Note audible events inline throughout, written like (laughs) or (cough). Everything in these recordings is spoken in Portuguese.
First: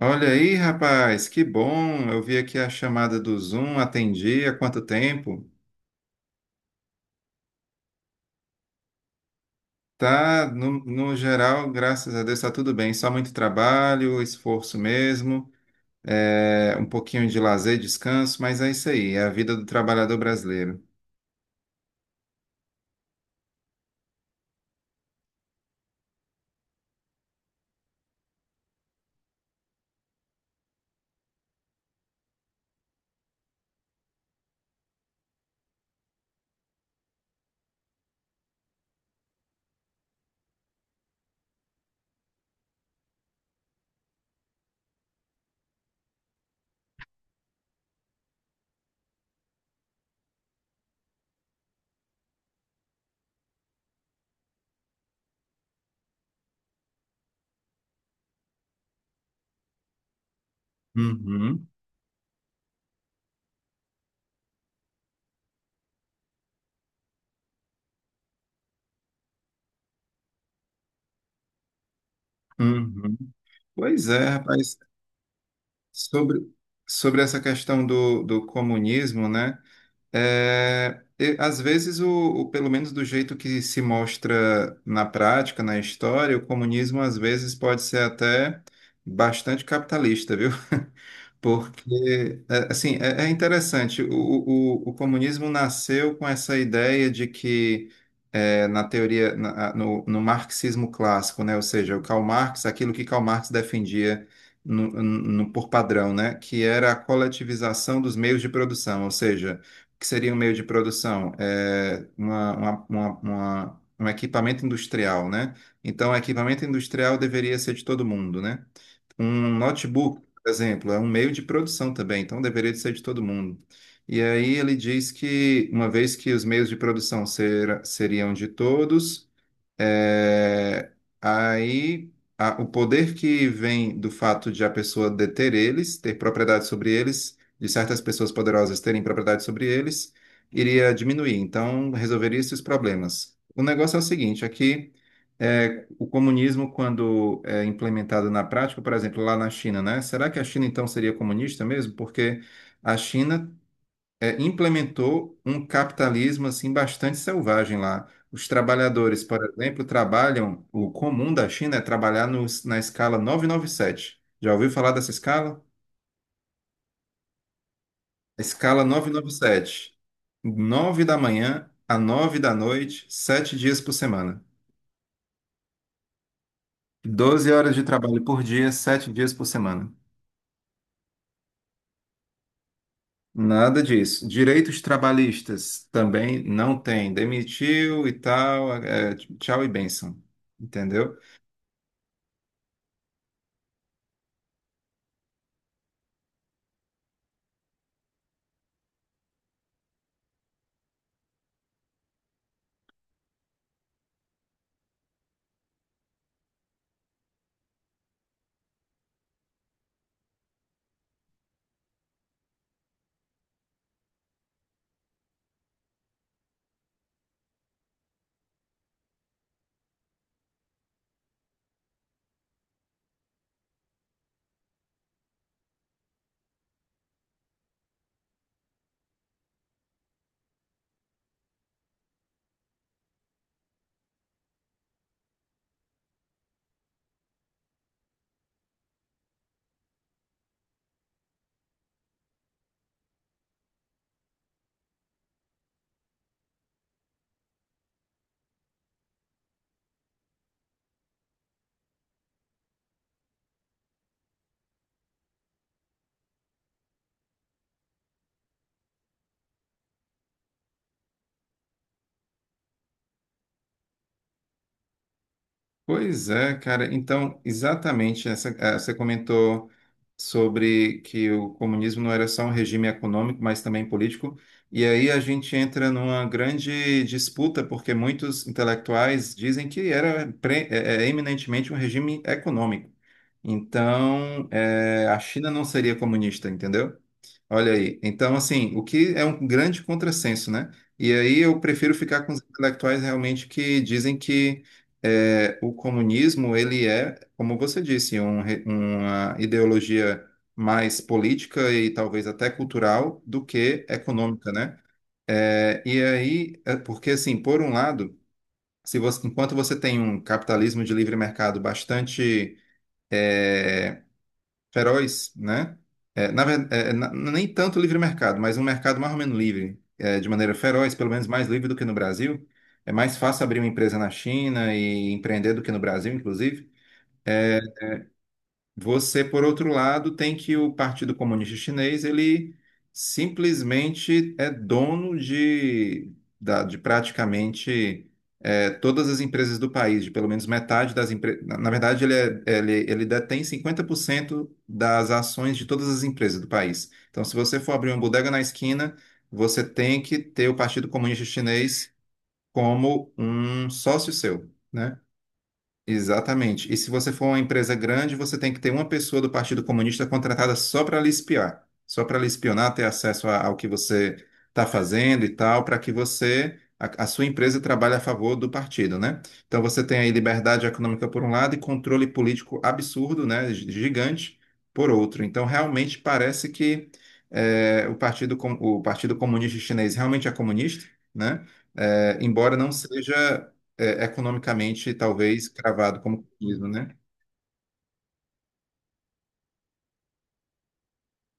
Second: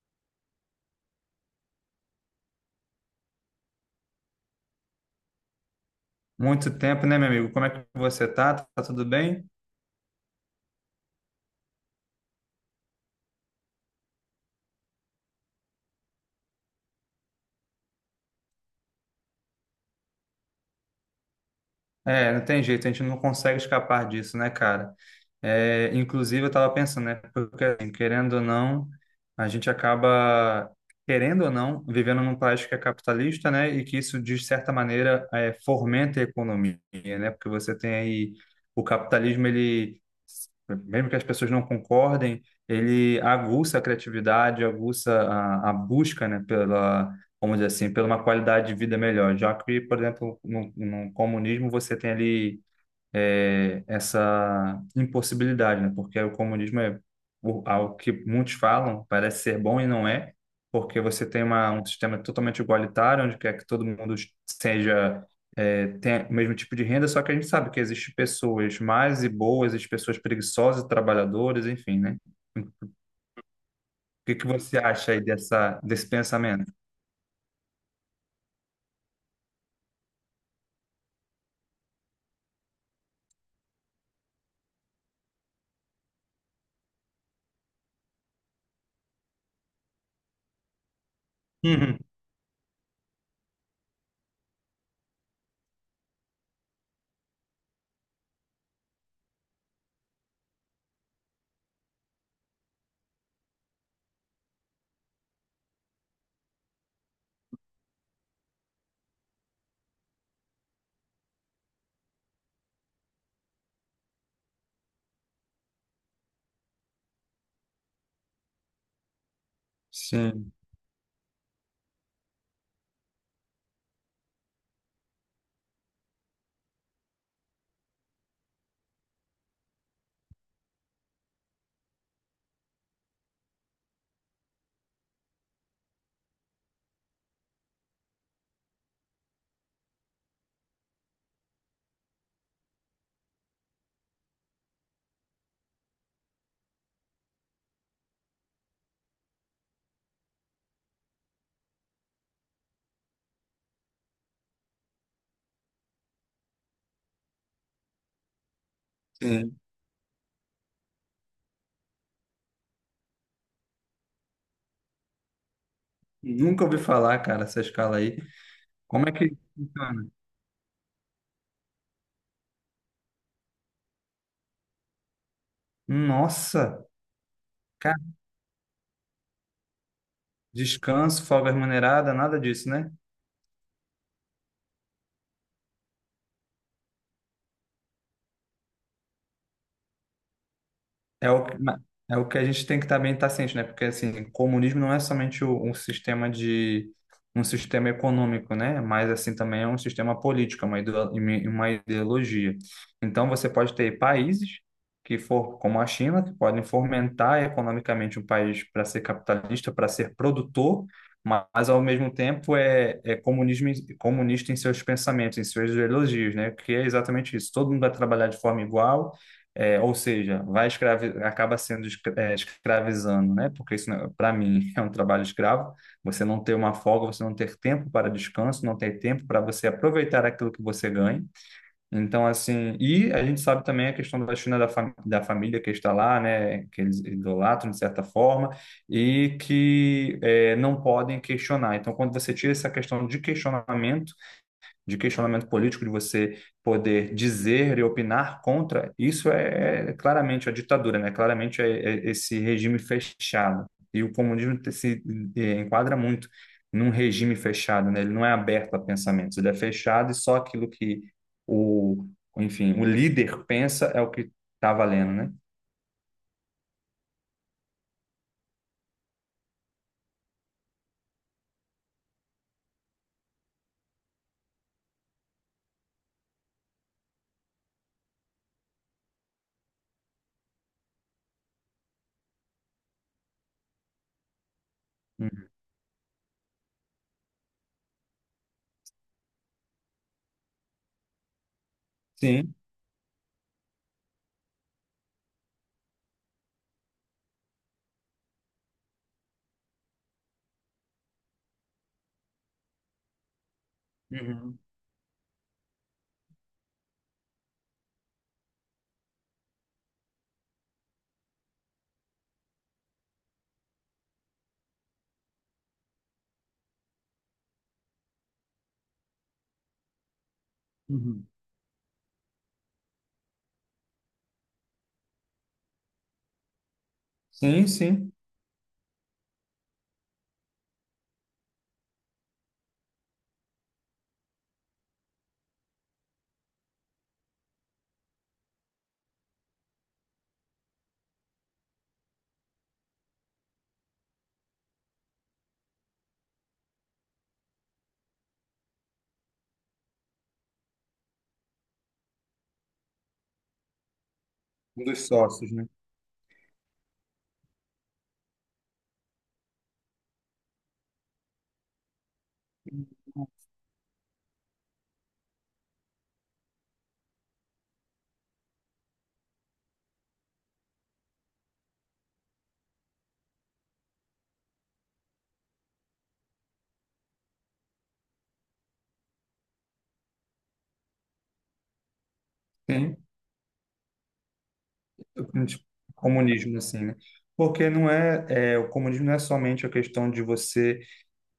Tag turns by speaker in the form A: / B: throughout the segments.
A: Olha aí, rapaz, que bom. Eu vi aqui a chamada do Zoom, atendi há quanto tempo?
B: Muito tempo, né, meu amigo? Como é que você tá? Tá tudo bem?
A: Tá, no geral, graças a Deus, tá tudo bem. Só muito trabalho, esforço mesmo, um pouquinho de lazer, descanso, mas é isso aí, é a vida do trabalhador brasileiro.
B: É, não tem jeito, a gente não consegue escapar disso, né, cara? É, inclusive, eu tava pensando, né? Porque, assim, querendo ou não, a gente acaba, querendo ou não, vivendo num país que é capitalista, né? E que isso, de certa maneira, é, fomenta a economia, né? Porque você tem aí o capitalismo, ele, mesmo que as pessoas não concordem, ele aguça a criatividade, aguça a busca, né, pela vamos dizer assim, por uma qualidade de vida melhor. Já que, por exemplo, no comunismo você tem ali é, essa impossibilidade, né? Porque o comunismo é algo que muitos falam, parece ser bom e não é, porque você tem
A: Uhum,
B: uma, um sistema totalmente igualitário, onde quer que todo mundo seja. É, tenha o mesmo tipo de renda, só que a gente sabe que existem pessoas más e boas, existem pessoas preguiçosas, e trabalhadoras, enfim, né? O
A: uhum. Pois é,
B: que que
A: rapaz,
B: você acha aí desse
A: sobre,
B: pensamento?
A: sobre essa questão do comunismo, né? Às vezes, pelo menos do jeito que se mostra na prática, na história, o comunismo às vezes pode ser até bastante capitalista, viu? Porque, assim, é interessante, o comunismo nasceu com essa ideia de que, na teoria, no marxismo clássico, né, ou seja, o Karl Marx, aquilo que Karl Marx defendia por padrão, né, que era a coletivização dos meios de produção, ou seja, o que seria um meio de produção? É um equipamento industrial, né? Então, o equipamento industrial deveria ser de todo mundo, né? Um
B: (laughs)
A: notebook, por
B: Sim,
A: exemplo, é um meio de produção também, então deveria de ser de todo mundo. E aí ele diz que, uma vez que os meios de produção seriam de todos, é, aí o poder que vem do fato de a pessoa deter eles, ter propriedade sobre eles, de certas pessoas poderosas terem propriedade sobre eles, iria diminuir. Então, resolveria esses problemas. O negócio é o seguinte, o comunismo, quando é implementado na prática, por exemplo, lá na China, né? Será que a China então seria comunista mesmo? Porque a China implementou um capitalismo assim bastante selvagem lá. Os trabalhadores, por
B: sim.
A: exemplo, trabalham, o comum da China é trabalhar na escala 997. Já ouviu falar dessa escala?
B: Nunca ouvi falar, cara, essa escala aí.
A: Escala
B: Como é que
A: novecentos
B: funciona?
A: e noventa e sete. 9 da manhã a 9 da noite, 7 dias por semana.
B: Nossa,
A: 12 horas de
B: cara,
A: trabalho por dia, 7 dias por semana.
B: descanso, folga remunerada, nada disso, né?
A: Nada disso. Direitos trabalhistas também não tem. Demitiu e tal, é, tchau e bênção. Entendeu?
B: É o, que- ma- É o que a gente tem que também estar ciente, né? Porque, assim, comunismo não é somente um sistema de... um sistema econômico, né? Mas, assim, também é um sistema político, é uma uma ideologia. Então, você pode ter países que for como a China, que podem fomentar economicamente um país para ser capitalista, para ser produtor, mas, ao mesmo tempo, é comunismo, comunista em seus pensamentos, em suas ideologias, né? Que é exatamente isso. Todo mundo vai trabalhar de forma igual, é, ou seja, vai escravi acaba sendo escravizando, né? Porque isso, para mim, (laughs) é um trabalho escravo. Você não ter uma folga, você não ter tempo para descanso, não ter tempo para você aproveitar aquilo que você ganha. Então, assim, e a gente sabe também a questão da China da família que está lá, né? Que eles idolatram de certa forma e que eh, não podem questionar. Então, quando você tira essa questão de questionamento político, de você poder dizer e opinar contra, isso é, é claramente a ditadura, né? Claramente é, é esse regime fechado. E o comunismo se eh, enquadra muito num regime fechado, né? Ele não é aberto a pensamentos, ele é fechado e só aquilo que o, enfim, o líder pensa é o que está valendo, né?
A: Pois é, cara. Então, exatamente, você comentou sobre que o comunismo não era só um regime econômico, mas também político. E aí a gente entra numa grande disputa, porque muitos intelectuais dizem que era eminentemente um regime econômico. Então, a
B: Uhum.
A: China não seria comunista, entendeu? Olha aí. Então, assim, o que é um grande contrassenso, né? E aí eu prefiro ficar com os
B: Sim.
A: intelectuais realmente que dizem que o comunismo, ele é, como você disse, uma ideologia mais política e talvez até cultural do que econômica,
B: Uhum.
A: né? É, e aí, é porque assim, por um lado, se você- enquanto você tem um capitalismo de livre mercado bastante é, feroz, né? É, na, ver- é, na- nem tanto livre mercado, mas um mercado mais ou menos livre, é, de maneira feroz, pelo menos
B: Uhum.
A: mais livre do que no Brasil. É mais fácil abrir uma empresa na China e empreender do que no Brasil, inclusive.
B: Sim, sim.
A: Você, por outro lado, tem que o Partido Comunista Chinês, ele simplesmente é dono de praticamente todas as empresas do país, de pelo menos metade das empresas. Na verdade, ele detém 50% das ações de todas as empresas do país. Então, se você for abrir uma bodega na esquina, você tem que ter o Partido Comunista Chinês como um sócio seu,
B: Um
A: né?
B: dos sócios, né?
A: Exatamente. E se você for uma empresa grande, você tem que ter uma pessoa do Partido Comunista contratada só para lhe espiar, só para lhe espionar, ter acesso ao que você está fazendo e tal, para que você, a sua empresa trabalhe a favor do partido, né? Então você tem aí liberdade econômica por um lado e controle político absurdo, né, gigante, por outro. Então realmente parece que o Partido Comunista Chinês realmente é comunista, né? Eh, embora não
B: Sim.
A: seja economicamente, talvez,
B: Tipo,
A: cravado como
B: comunismo
A: comunismo,
B: assim,
A: né?
B: né? Porque não é, é, o comunismo não é somente a questão de você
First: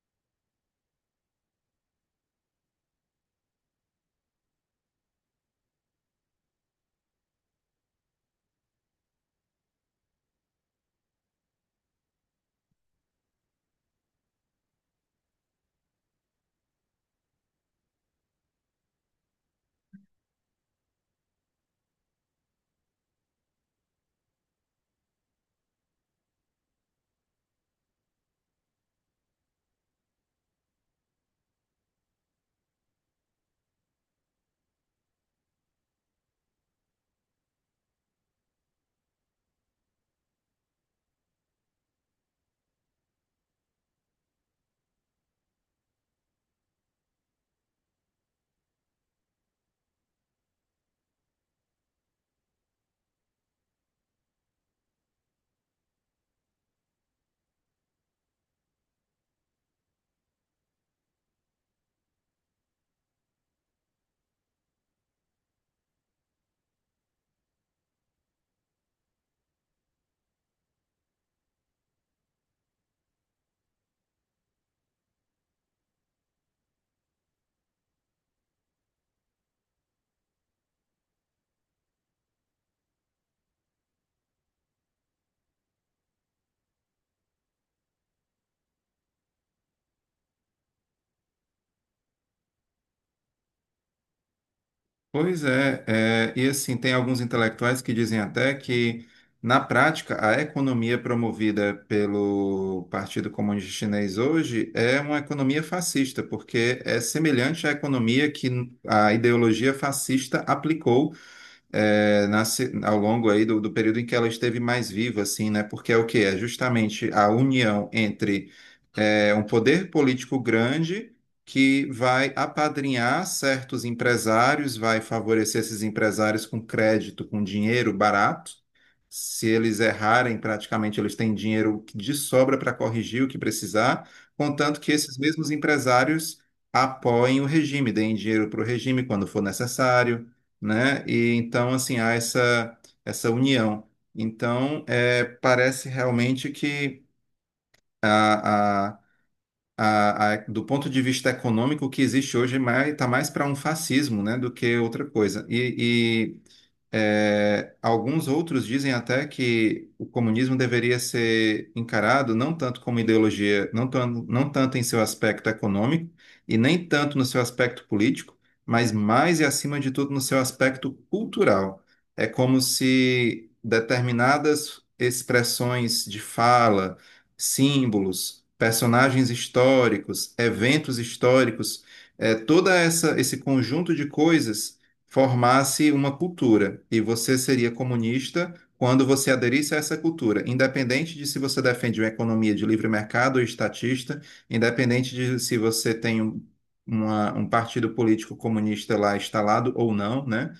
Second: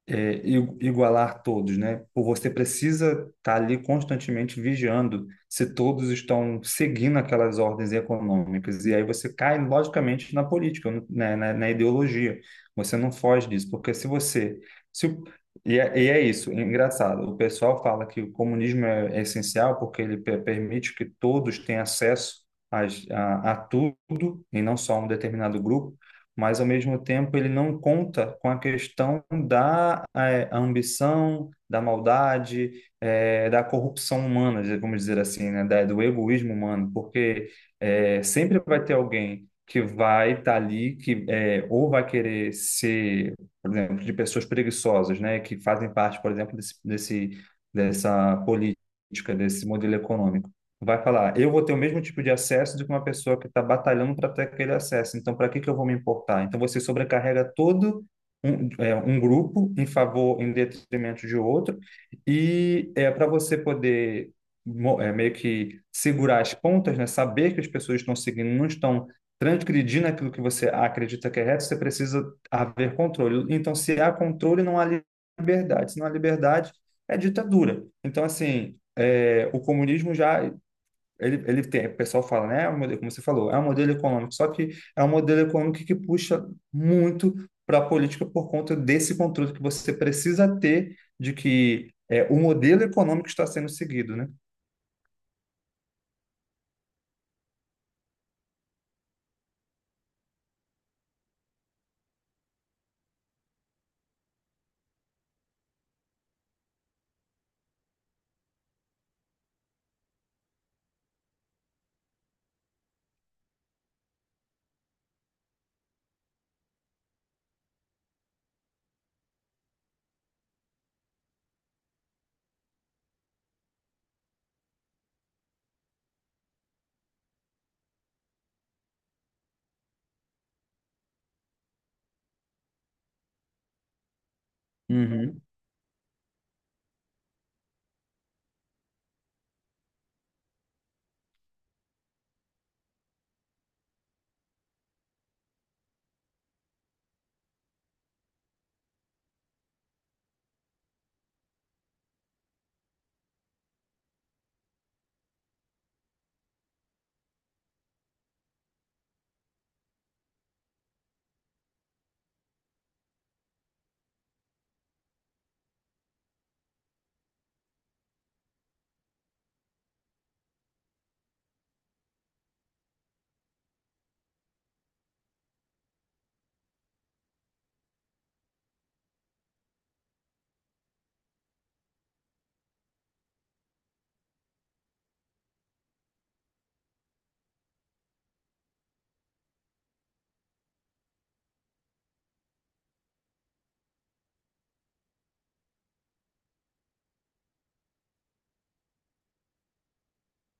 B: é, igualar todos, né? Você precisa estar ali constantemente vigiando se todos estão seguindo aquelas ordens econômicas. E aí você cai, logicamente, na política, na ideologia. Você não foge disso, porque se você. Se, o- E, é, e é isso, é engraçado. O pessoal fala que o comunismo é, é essencial porque ele permite que todos tenham acesso. A tudo e não só um determinado grupo, mas ao mesmo tempo ele não conta com a questão da eh, ambição, da maldade, eh, da corrupção humana, vamos dizer assim, né, do egoísmo humano, porque eh, sempre vai ter alguém que vai estar ali, que eh, ou vai querer ser, por exemplo, de pessoas preguiçosas, né, que fazem parte, por exemplo, dessa política, desse modelo econômico vai falar, eu vou ter o mesmo tipo de acesso do que uma pessoa que está batalhando para ter aquele acesso. Então, para que que eu vou me importar? Então, você sobrecarrega todo um, é, um grupo em favor, em detrimento de outro, e é para você poder é, meio que segurar as pontas, né? Saber que as pessoas estão seguindo, não estão transgredindo aquilo que você acredita que é reto, você precisa haver controle. Então, se há controle, não há liberdade. Se não há liberdade, é ditadura. Então, assim, é, o comunismo já ele, ele tem, o pessoal fala, né? É um modelo, como você falou, é um modelo econômico, só que é um modelo econômico que puxa muito para a política por conta desse controle que você precisa ter de que é, o modelo econômico está sendo seguido, né?
A: Pois é, é, e assim, tem alguns intelectuais que dizem até que, na prática, a economia promovida pelo Partido Comunista Chinês hoje é uma economia fascista, porque é semelhante à economia que a ideologia fascista aplicou nasce ao longo aí do período em que ela esteve mais viva, assim, né? Porque é o que É justamente a união entre um poder político grande que vai apadrinhar certos empresários, vai favorecer esses empresários com crédito, com dinheiro barato. Se eles errarem, praticamente eles têm dinheiro de sobra para corrigir o que precisar, contanto que esses
B: Uhum,
A: mesmos empresários apoiem o regime, deem dinheiro para o regime quando for necessário né? E então, assim, essa união. Então, é, parece realmente que a, a, do ponto de vista econômico, o que existe hoje tá mais para um fascismo, né, do que outra coisa. E, é, alguns outros dizem até que o comunismo deveria ser encarado não tanto como ideologia, não tanto em seu aspecto econômico e nem tanto no seu aspecto político, mas mais e acima de tudo no seu aspecto cultural. É como se determinadas expressões de fala, símbolos, personagens históricos, eventos históricos, é, toda essa esse conjunto de coisas formasse uma cultura e você seria comunista quando você aderisse a essa cultura, independente de se você defende uma economia de livre mercado ou estatista, independente de se você tem um partido político comunista lá instalado ou não, né?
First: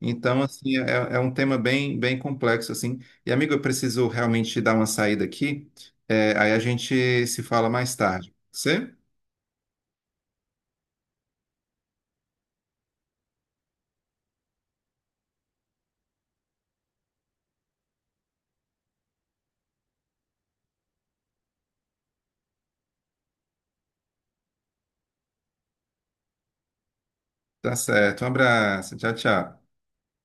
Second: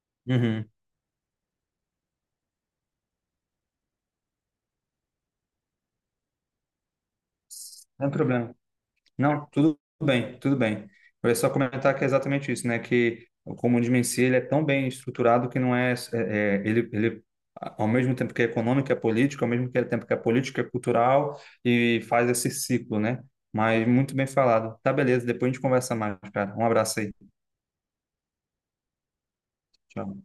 A: Então,
B: uhum.
A: assim, é, é é um tema bem, bem complexo, assim. E, amigo, eu preciso realmente dar uma saída aqui. É, aí a gente se fala mais
B: Não é
A: tarde.
B: problema.
A: Você?
B: Não, tudo bem, tudo bem. Eu ia só comentar que é exatamente isso, né? Que o comunismo em si ele é tão bem estruturado que não é, é, é, ele ao mesmo tempo que é econômico, é político, ao mesmo tempo que é político, é cultural e faz esse ciclo, né? Mas muito bem falado. Tá, beleza. Depois a gente conversa mais, cara. Um abraço aí.
A: Tá certo. Um abraço. Tchau, tchau.
B: Tchau.